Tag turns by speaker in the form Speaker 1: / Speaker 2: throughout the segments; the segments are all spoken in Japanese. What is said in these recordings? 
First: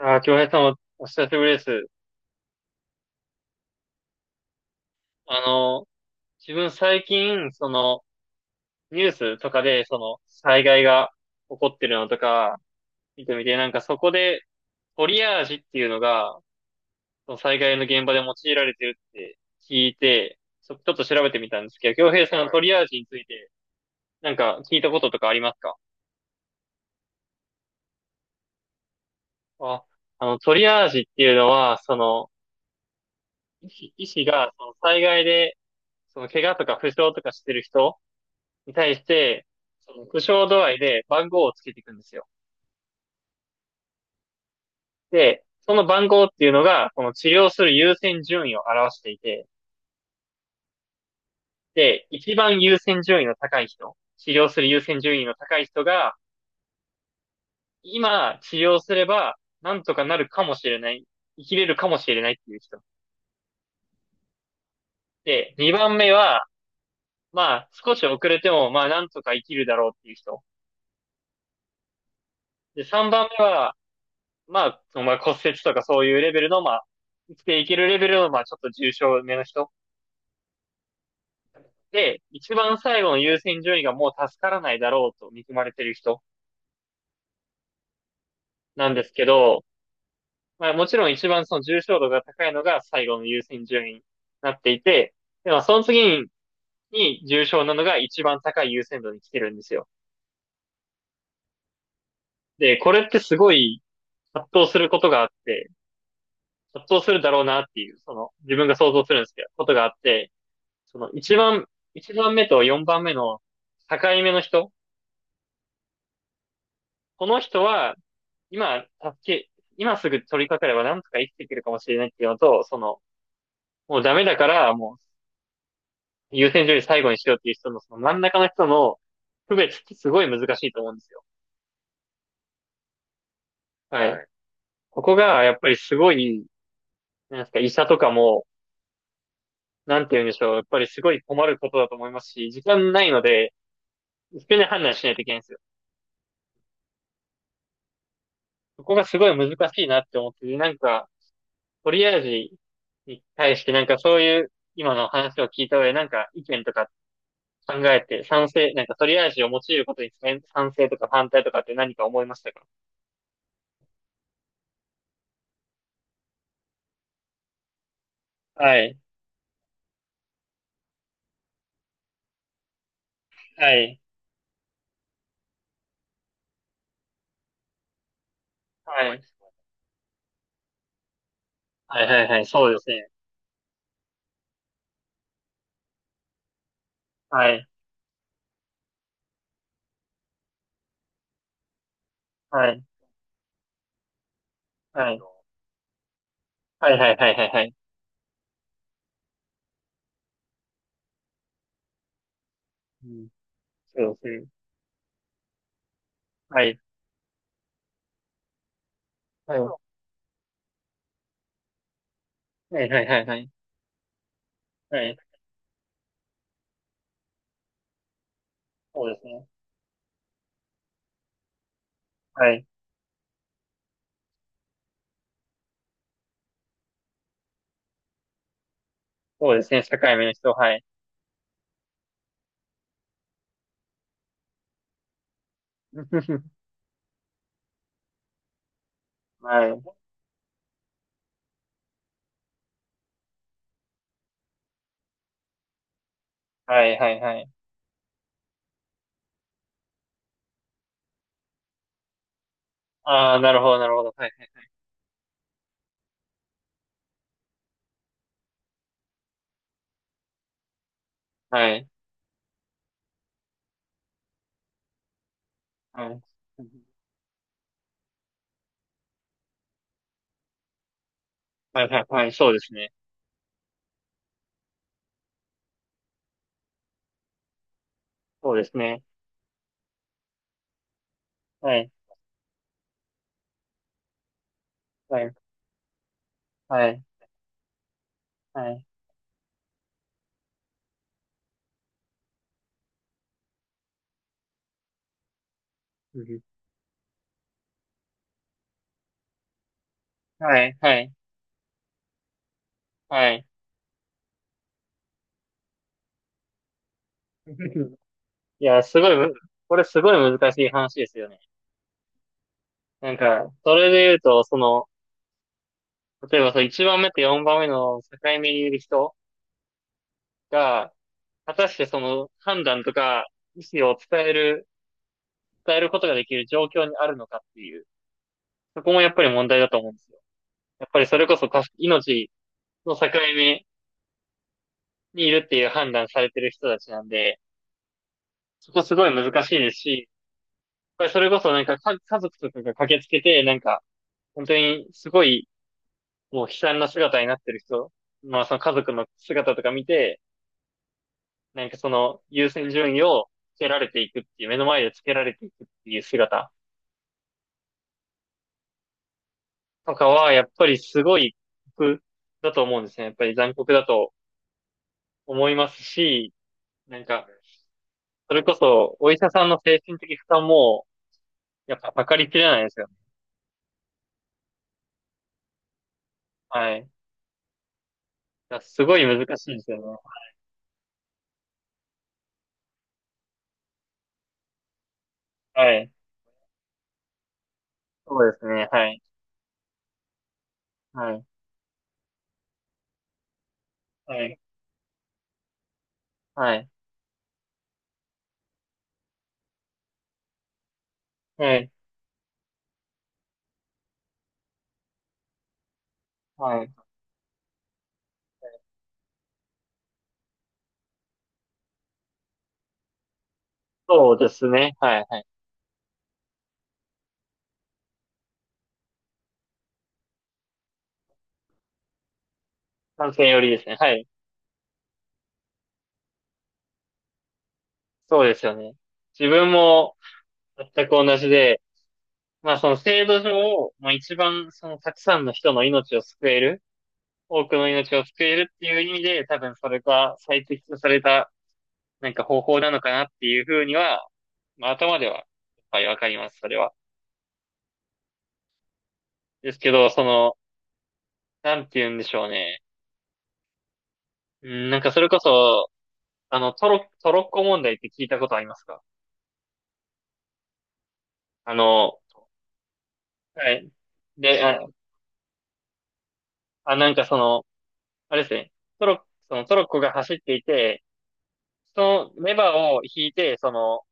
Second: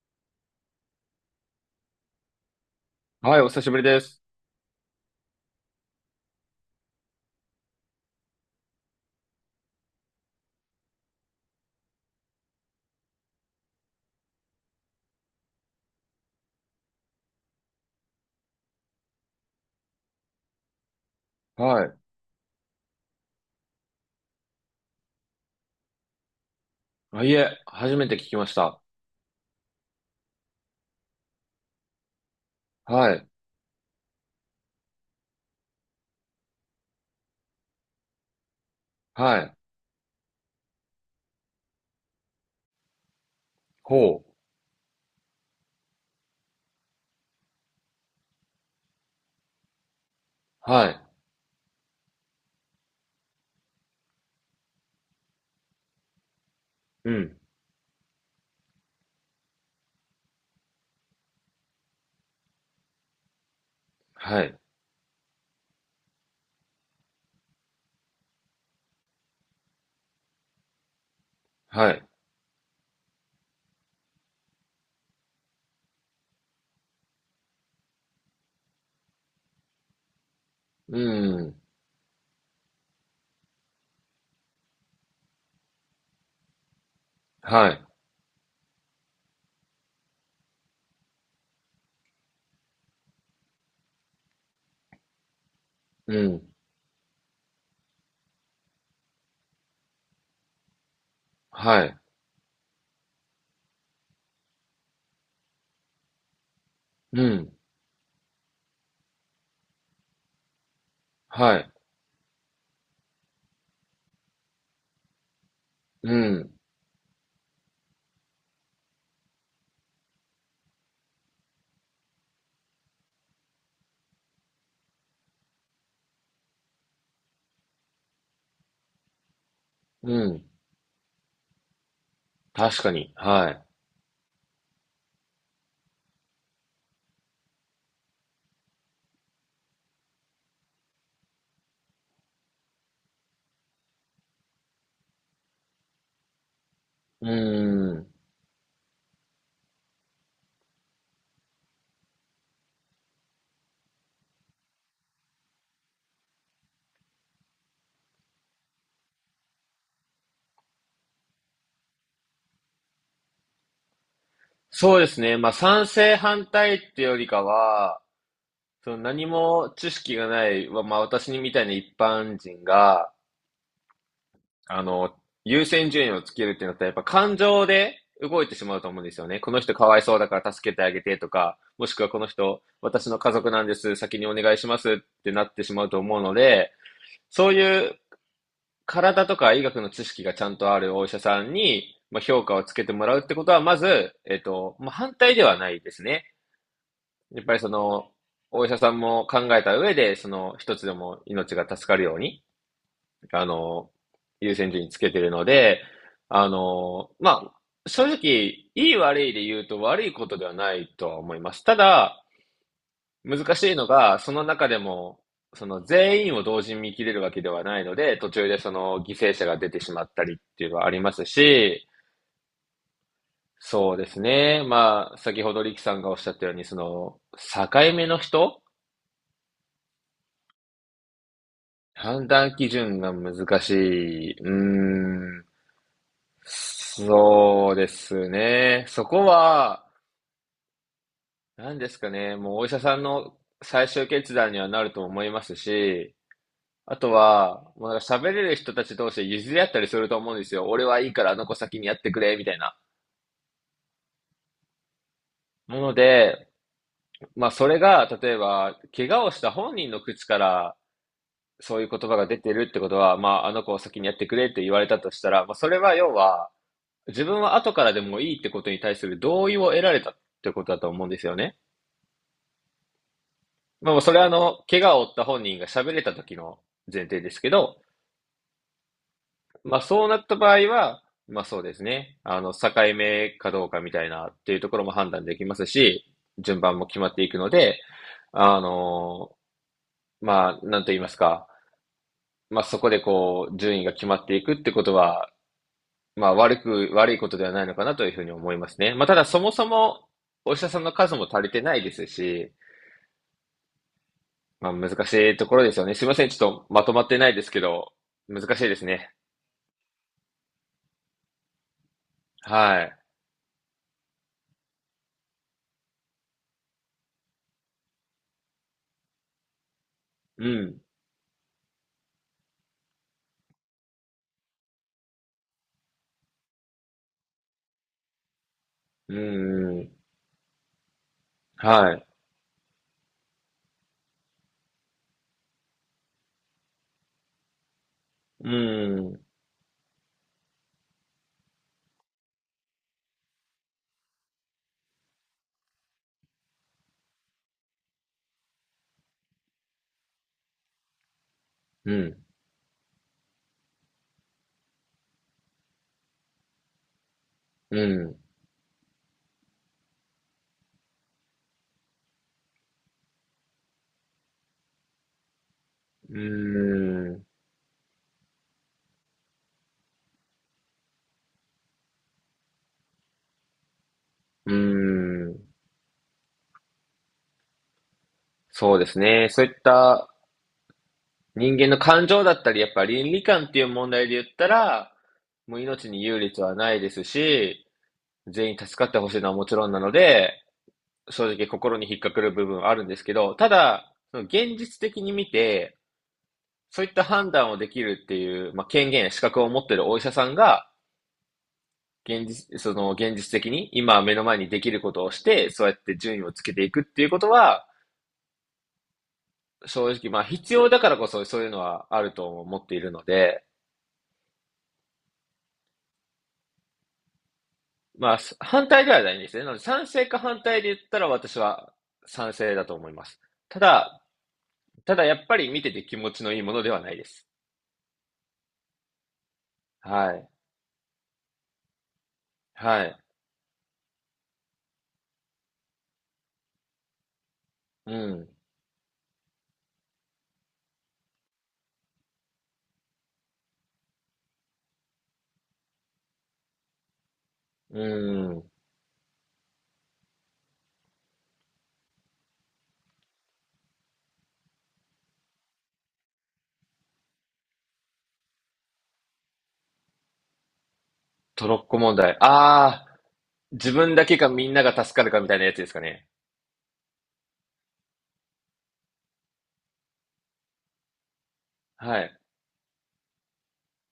Speaker 1: ああ、京平さんお久しぶりです。
Speaker 2: はい、お久しぶりです。
Speaker 1: あの、自分最近、ニュースとかで、災害が起こってるのとか、見てみて、なんかそこで、トリアージっていうのが、その災害の現場で用いられてるって聞いて、ちょっと調べてみたんです
Speaker 2: は
Speaker 1: けど、
Speaker 2: い。
Speaker 1: 京平さんのトリアージについて、なんか聞いたこととかありますか？
Speaker 2: あ、いえ、初めて聞きました。
Speaker 1: あ、トリアージっていうのは、
Speaker 2: はい。
Speaker 1: 医師が、その災害で、怪我とか負傷とかしてる人に対し
Speaker 2: は
Speaker 1: て、
Speaker 2: い。
Speaker 1: その苦笑度合いで番号をつけていくんですよ。
Speaker 2: ほう。
Speaker 1: で、その番号っていうのが、この治療する優先順位を表していて、
Speaker 2: はい。
Speaker 1: で、一番優先順位の高い人、治療する優先順位の高い人が、
Speaker 2: うん。
Speaker 1: 今治療すれば、なんとかなるかもしれない、生きれるかもしれないっていう人。
Speaker 2: はい。
Speaker 1: で、二番目は、まあ、少し遅れても、まあ、なんとか生きるだろうっていう人。
Speaker 2: はい。
Speaker 1: で、三番目は、まあ、そのまあ骨折とかそういうレベルの、まあ、生きていけるレベルの、まあ、ちょっと重症めの人。
Speaker 2: うん。
Speaker 1: で、一番最後の優先順位がもう助からないだろうと見込まれてる人
Speaker 2: はい。
Speaker 1: なんですけど、まあもちろん一番その重症度が高いのが最後の優先順位になっていて、でもその
Speaker 2: う
Speaker 1: 次
Speaker 2: ん。
Speaker 1: に重症なのが一番高い優先度に来てるんですよ。
Speaker 2: はい。
Speaker 1: で、これってすごい葛藤することがあって、葛藤する
Speaker 2: う
Speaker 1: だろう
Speaker 2: ん。
Speaker 1: なっていう、その自分が想像するんですけど、ことがあって、その
Speaker 2: はい。
Speaker 1: 一番目と四番目の境目の人、
Speaker 2: うん。
Speaker 1: この人は今、今すぐ取り掛かればなんとか生きていけるかもしれないっていうのと、その、もうダメだから、もう優先順位最後にしようっていう人の、その真ん中の人の区別ってすご
Speaker 2: う
Speaker 1: い難
Speaker 2: ん。
Speaker 1: しいと思うんですよ。
Speaker 2: 確かに。はい。
Speaker 1: はい。はい、ここが、やっぱりすごい、なんですか、医者とかも、なんて言うんでしょう、やっぱりすごい困ることだと思いますし、時間ないので、一遍で判断しないといけないんですよ。
Speaker 2: うん。
Speaker 1: そこがすごい難しいなって思って、なんか、トリアージに対してなんかそういう今の話を聞いた上でなんか意見とか考えて、なんかトりアージを用いることに賛成とか反対とかって何か思いましたか？
Speaker 2: そうですね。まあ、賛成反対ってよりかは、
Speaker 1: は
Speaker 2: その
Speaker 1: い、
Speaker 2: 何も知識がない、まあ、私にみたいな一般人が、
Speaker 1: はい、
Speaker 2: あの、優先順位をつけるってなったら、やっぱ感情で動いてしまうと思うんで
Speaker 1: は
Speaker 2: す
Speaker 1: い、
Speaker 2: よね。この人かわいそうだから助けてあげてとか、もし
Speaker 1: は
Speaker 2: く
Speaker 1: い、
Speaker 2: はこ
Speaker 1: は
Speaker 2: の
Speaker 1: い、はい、
Speaker 2: 人、
Speaker 1: そうです
Speaker 2: 私
Speaker 1: ね。
Speaker 2: の家族なんです、先にお願いしますってなってしまうと思うので、そ
Speaker 1: は
Speaker 2: う
Speaker 1: い、
Speaker 2: いう体とか医学の知識がちゃんとあるお医者さんに、まあ、評価を
Speaker 1: は
Speaker 2: つ
Speaker 1: い、
Speaker 2: けてもらうってことは、まず、まあ、
Speaker 1: は
Speaker 2: 反
Speaker 1: い、
Speaker 2: 対ではないですね。
Speaker 1: はい、はい、はい、
Speaker 2: や
Speaker 1: は
Speaker 2: っ
Speaker 1: い、
Speaker 2: ぱり
Speaker 1: は
Speaker 2: そ
Speaker 1: い、
Speaker 2: の、お医者さんも考えた上で、その一つでも命が助かるように、
Speaker 1: うん、
Speaker 2: あの、
Speaker 1: そうですね。
Speaker 2: 優先順位つけてるので、
Speaker 1: はい、
Speaker 2: まあ、正直、いい悪いで
Speaker 1: は
Speaker 2: 言
Speaker 1: い、
Speaker 2: うと悪いことではないとは思います。ただ、
Speaker 1: はい、はい、はい、はい、
Speaker 2: 難しいのが、その中で
Speaker 1: はい、
Speaker 2: も、その全員を同時に見切れるわけではないので、途中でその
Speaker 1: そう
Speaker 2: 犠
Speaker 1: です
Speaker 2: 牲
Speaker 1: ね。
Speaker 2: 者が出てしまったりっていうのはありますし、
Speaker 1: はい、
Speaker 2: そうですね。まあ、先ほどリキさんがおっしゃったように、その、境目の人
Speaker 1: そうですね。社会面の人、はい。
Speaker 2: 判断基準が難しい。うーん。そうですね。そこ
Speaker 1: はい、
Speaker 2: は、何ですかね。もうお医者さんの最終決断にはなると思いますし、
Speaker 1: は
Speaker 2: あ
Speaker 1: い、は
Speaker 2: と
Speaker 1: い、はい。
Speaker 2: は、もうなんか喋れる人たち同士で譲り合ったりすると思うんですよ。俺はいいからあの子先にやってくれ、みたいな。
Speaker 1: ああ、なるほど、なるほど。はい、
Speaker 2: なので、まあそれが、例えば、怪我をした本人の口から
Speaker 1: は
Speaker 2: そうい
Speaker 1: い、
Speaker 2: う言葉が出てるってことは、まああの子を先にやってくれって言われたとしたら、まあそれは
Speaker 1: はい、
Speaker 2: 要
Speaker 1: は
Speaker 2: は、自分は後からでもいいってことに対する同意を得られたってことだと思うんですよね。
Speaker 1: い、はい、はい、そうですね。
Speaker 2: まあそれはあの、怪我を負った本人が喋れた時の前提ですけど、
Speaker 1: そうですね。
Speaker 2: まあそうなった場合は、まあそうで
Speaker 1: は
Speaker 2: す
Speaker 1: い、
Speaker 2: ね。境目かどうかみたいなっていうところも判
Speaker 1: は
Speaker 2: 断
Speaker 1: い、
Speaker 2: できますし、順番も
Speaker 1: は
Speaker 2: 決
Speaker 1: い、
Speaker 2: まっていくので、あ
Speaker 1: はい、
Speaker 2: の、なんと言いますか、まあそこでこう、順位が決まっていくってことは、
Speaker 1: うん、
Speaker 2: 悪いことではないのかなというふうに思いますね。まあただそもそも、お医
Speaker 1: は
Speaker 2: 者
Speaker 1: い、
Speaker 2: さんの
Speaker 1: はい、
Speaker 2: 数も足りてないですし、
Speaker 1: はい。
Speaker 2: まあ難しいところですよね。すいません。ちょっとまとまってないですけど、難 し
Speaker 1: い
Speaker 2: いで
Speaker 1: や、
Speaker 2: す
Speaker 1: すご
Speaker 2: ね。
Speaker 1: いむ、これすごい難しい話ですよね。
Speaker 2: はい。
Speaker 1: なんか、それで言うと、その、例えばその1番目と4番目の境目にいる人
Speaker 2: うん。
Speaker 1: が、果たしてその判断とか意思を伝えることができる状況にあるのかっていう、そこもやっ
Speaker 2: う
Speaker 1: ぱり問題だと
Speaker 2: ん、う
Speaker 1: 思うん
Speaker 2: ん。
Speaker 1: ですよ。やっぱりそれこそ
Speaker 2: はい。
Speaker 1: 命の境目にいるっていう判断されてる人たちなんで、
Speaker 2: う
Speaker 1: そこすごい
Speaker 2: ん。
Speaker 1: 難しいですし、やっぱりそれこそなんか家族とかが駆けつけて、なんか、本当にすごいもう悲惨な姿になってる人、まあその家族の姿とか見て、なんかそ
Speaker 2: う
Speaker 1: の
Speaker 2: ん。
Speaker 1: 優先順位をつけられていくっていう、目の前でつけられていくっていう姿
Speaker 2: うん。
Speaker 1: とかは、やっぱりすごい酷だと思うんですね。やっぱり残酷だと思いますし、
Speaker 2: う
Speaker 1: なん
Speaker 2: ん。
Speaker 1: か、それこそお医者さんの精神的負担も、やっぱ測りきれないですよね。
Speaker 2: うん。
Speaker 1: はい。だから
Speaker 2: そう
Speaker 1: す
Speaker 2: で
Speaker 1: ご
Speaker 2: す
Speaker 1: い難
Speaker 2: ね。そう
Speaker 1: し
Speaker 2: い
Speaker 1: い
Speaker 2: っ
Speaker 1: ですよね。
Speaker 2: た人間の感情だったり、やっぱ倫理観っていう問題で言ったら、もう
Speaker 1: はい。
Speaker 2: 命に優劣はないですし、
Speaker 1: そうです
Speaker 2: 全員
Speaker 1: ね。
Speaker 2: 助か
Speaker 1: は
Speaker 2: って
Speaker 1: い。
Speaker 2: ほしいのはもちろんなので、
Speaker 1: はい。
Speaker 2: 正直心に引っかかる部分はあるんですけど、ただ、
Speaker 1: は
Speaker 2: その
Speaker 1: い。
Speaker 2: 現実的に見て、
Speaker 1: はい。
Speaker 2: そういった判断をできるっていう、まあ、権限や資格を持っているお医者さんが、
Speaker 1: はい。
Speaker 2: 現実、その現実的に今目の前にできることをして、そうやって順位をつけて
Speaker 1: は
Speaker 2: い
Speaker 1: い。
Speaker 2: くっていうことは、正直、まあ必要だからこそそういうのはあると思っているので、
Speaker 1: そうですね。はい。はい。
Speaker 2: まあ反対ではないんですね。なので賛成か反対で言ったら私は賛成だと思いま
Speaker 1: 観
Speaker 2: す。
Speaker 1: 戦よりで
Speaker 2: た
Speaker 1: すね。は
Speaker 2: だ、
Speaker 1: い。
Speaker 2: ただやっぱり見てて気持ちのいいものではないです。
Speaker 1: そうですよね。自分も
Speaker 2: はい。
Speaker 1: 全く同じで、まあその
Speaker 2: はい。
Speaker 1: 制度上、まあ一番そのたくさんの人の命を救える、多くの
Speaker 2: う
Speaker 1: 命を救
Speaker 2: ん。
Speaker 1: えるっていう意味で、多分それが最適とされたなんか方法なのかなっていうふうには、まあ頭では、はい、わかります、それは。
Speaker 2: うん。
Speaker 1: ですけど、その、なんて言うんでしょうね。うん、なんかそれこそ、トロッコ問題って聞いたことありますか？
Speaker 2: ト
Speaker 1: あ
Speaker 2: ロッコ問
Speaker 1: の、
Speaker 2: 題。ああ、
Speaker 1: はい。
Speaker 2: 自分だけか
Speaker 1: で、
Speaker 2: みんなが助かるかみたいなやつですかね。
Speaker 1: なんかその、あれですね。トロッコ、そのトロッコが走っていて、
Speaker 2: は
Speaker 1: そ
Speaker 2: い。
Speaker 1: のレバーを引いて、その、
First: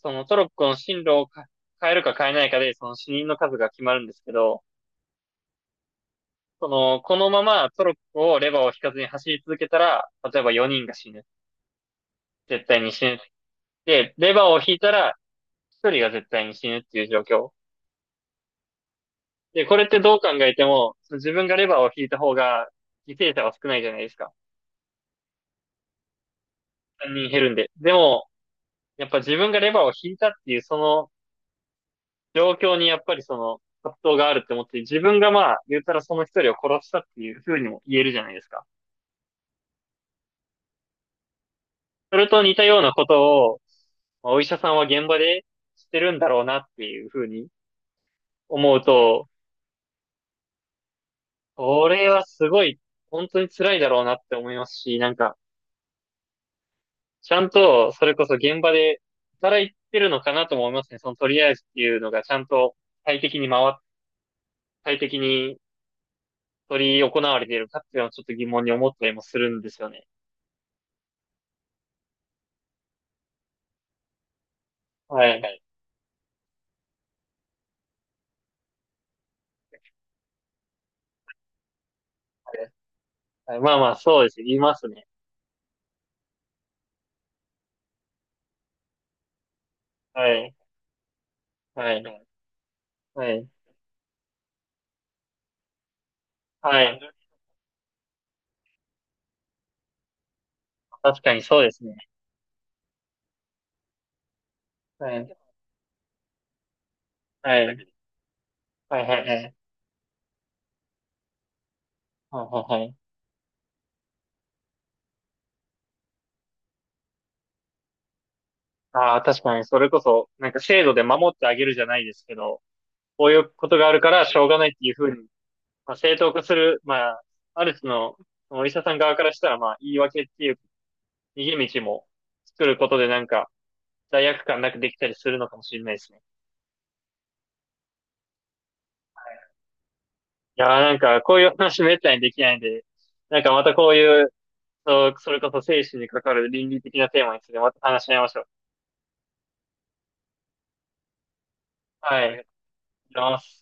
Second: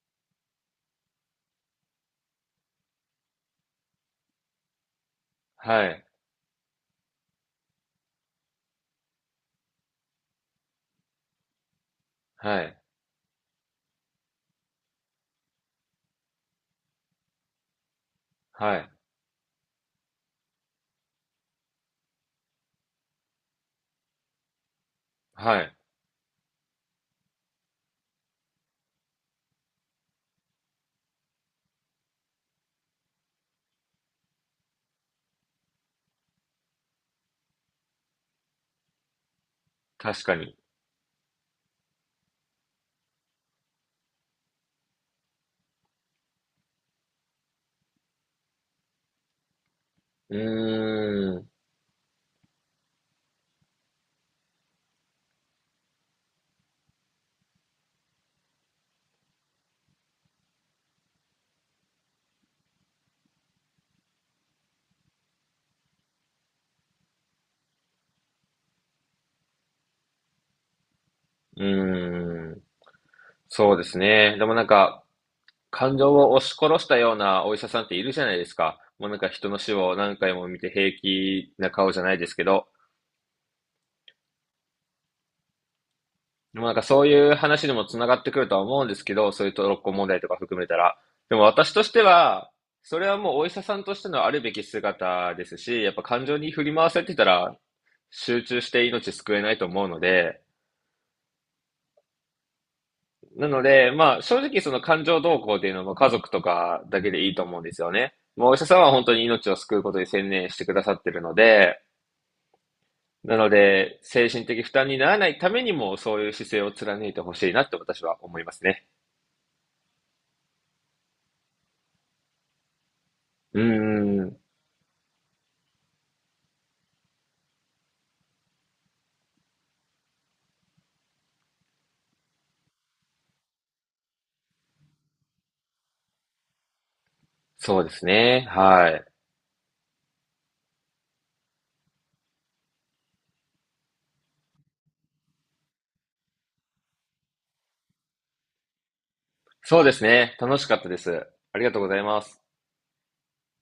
Speaker 1: そのトロッコの進路を変えるか変えないかで、その死人の数が決まるんですけど、
Speaker 2: はい。
Speaker 1: その、このままトロッコをレバーを引かずに走り続けたら、例えば4人が死ぬ。
Speaker 2: は
Speaker 1: 絶対
Speaker 2: い。
Speaker 1: に死ぬ。で、レバーを引いたら1人が絶対に死ぬっていう状況。
Speaker 2: はい。
Speaker 1: で、これってどう考えても、その自分がレバーを引いた方が犠牲者は少ないじゃないですか。
Speaker 2: はい。
Speaker 1: 3人減るんで。でも、やっぱ自分がレバーを引いたっていう、その状況にやっぱりその葛藤があるって思って、自分がまあ、言ったらその一人を殺したっていう風にも言えるじゃないですか。
Speaker 2: 確かに。
Speaker 1: それと似たようなことを、まあお医者さんは現場でしてるんだろうなっていう風に思うと、
Speaker 2: うーん。
Speaker 1: これはすごい、本当に辛いだろうなって思いますし、なんか、ちゃんと、それこそ現場で働いてるのかなとも思いますね。そのとりあえずっていうのがちゃんと快適に回っ、快適に取り行われているかっていうのはちょっと疑問に思ったりもするんですよね。
Speaker 2: うーん。そうですね。でもなんか、
Speaker 1: はいはい。
Speaker 2: 感情を押し殺したようなお医者さんっているじゃないですか。もうなんか人の死を何回も見て平気な顔じゃないですけど。
Speaker 1: はいまあまあ、そうですね。言いますね。
Speaker 2: でもなんかそういう話にもつながってくるとは思うんですけど、そういうトロッコ問題
Speaker 1: は
Speaker 2: とか
Speaker 1: い。
Speaker 2: 含めたら。でも私とし
Speaker 1: は
Speaker 2: て
Speaker 1: い。
Speaker 2: は、それは
Speaker 1: は
Speaker 2: もうお
Speaker 1: い。
Speaker 2: 医者さんとしてのあるべき姿ですし、やっぱ感情に振り
Speaker 1: は
Speaker 2: 回
Speaker 1: い。
Speaker 2: されてたら集中して命救えないと思うので、
Speaker 1: 確かにそうですね。
Speaker 2: なので、まあ、正直その感
Speaker 1: は
Speaker 2: 情
Speaker 1: い。
Speaker 2: 動向っていうのも家族とかだけでいいと思うん
Speaker 1: は
Speaker 2: です
Speaker 1: い。
Speaker 2: よね。もうお医者さんは
Speaker 1: は
Speaker 2: 本
Speaker 1: い
Speaker 2: 当
Speaker 1: はいは
Speaker 2: に
Speaker 1: い。はいは
Speaker 2: 命
Speaker 1: い
Speaker 2: を救うことに専念してくださってるので、
Speaker 1: はいはい。
Speaker 2: なので、精神的負担にならないためにも、そういう姿勢を貫いてほしいなって私は思いますね。
Speaker 1: ああ、確かに、それこそ、なんか制度で守ってあげるじゃないですけど、こういう
Speaker 2: うー
Speaker 1: ことがあるからし
Speaker 2: ん、
Speaker 1: ょうがないっていうふうに、まあ、正当化する、まあ、ある種そのお医者さん側からしたら、まあ、言い訳っていう逃げ道も作ることでなんか、罪悪感なくできたりするのかもしれないですね。
Speaker 2: そうですね。はい。
Speaker 1: いやーなんか、こういう話めったにできないんで、なんかまたこういうそう、それこそ生死にかかる倫理的なテーマについてまた話し合いましょう。
Speaker 2: そうですね。楽しかったです。ありがとうござい
Speaker 1: は
Speaker 2: ま
Speaker 1: い。ありが
Speaker 2: す。
Speaker 1: とうございます。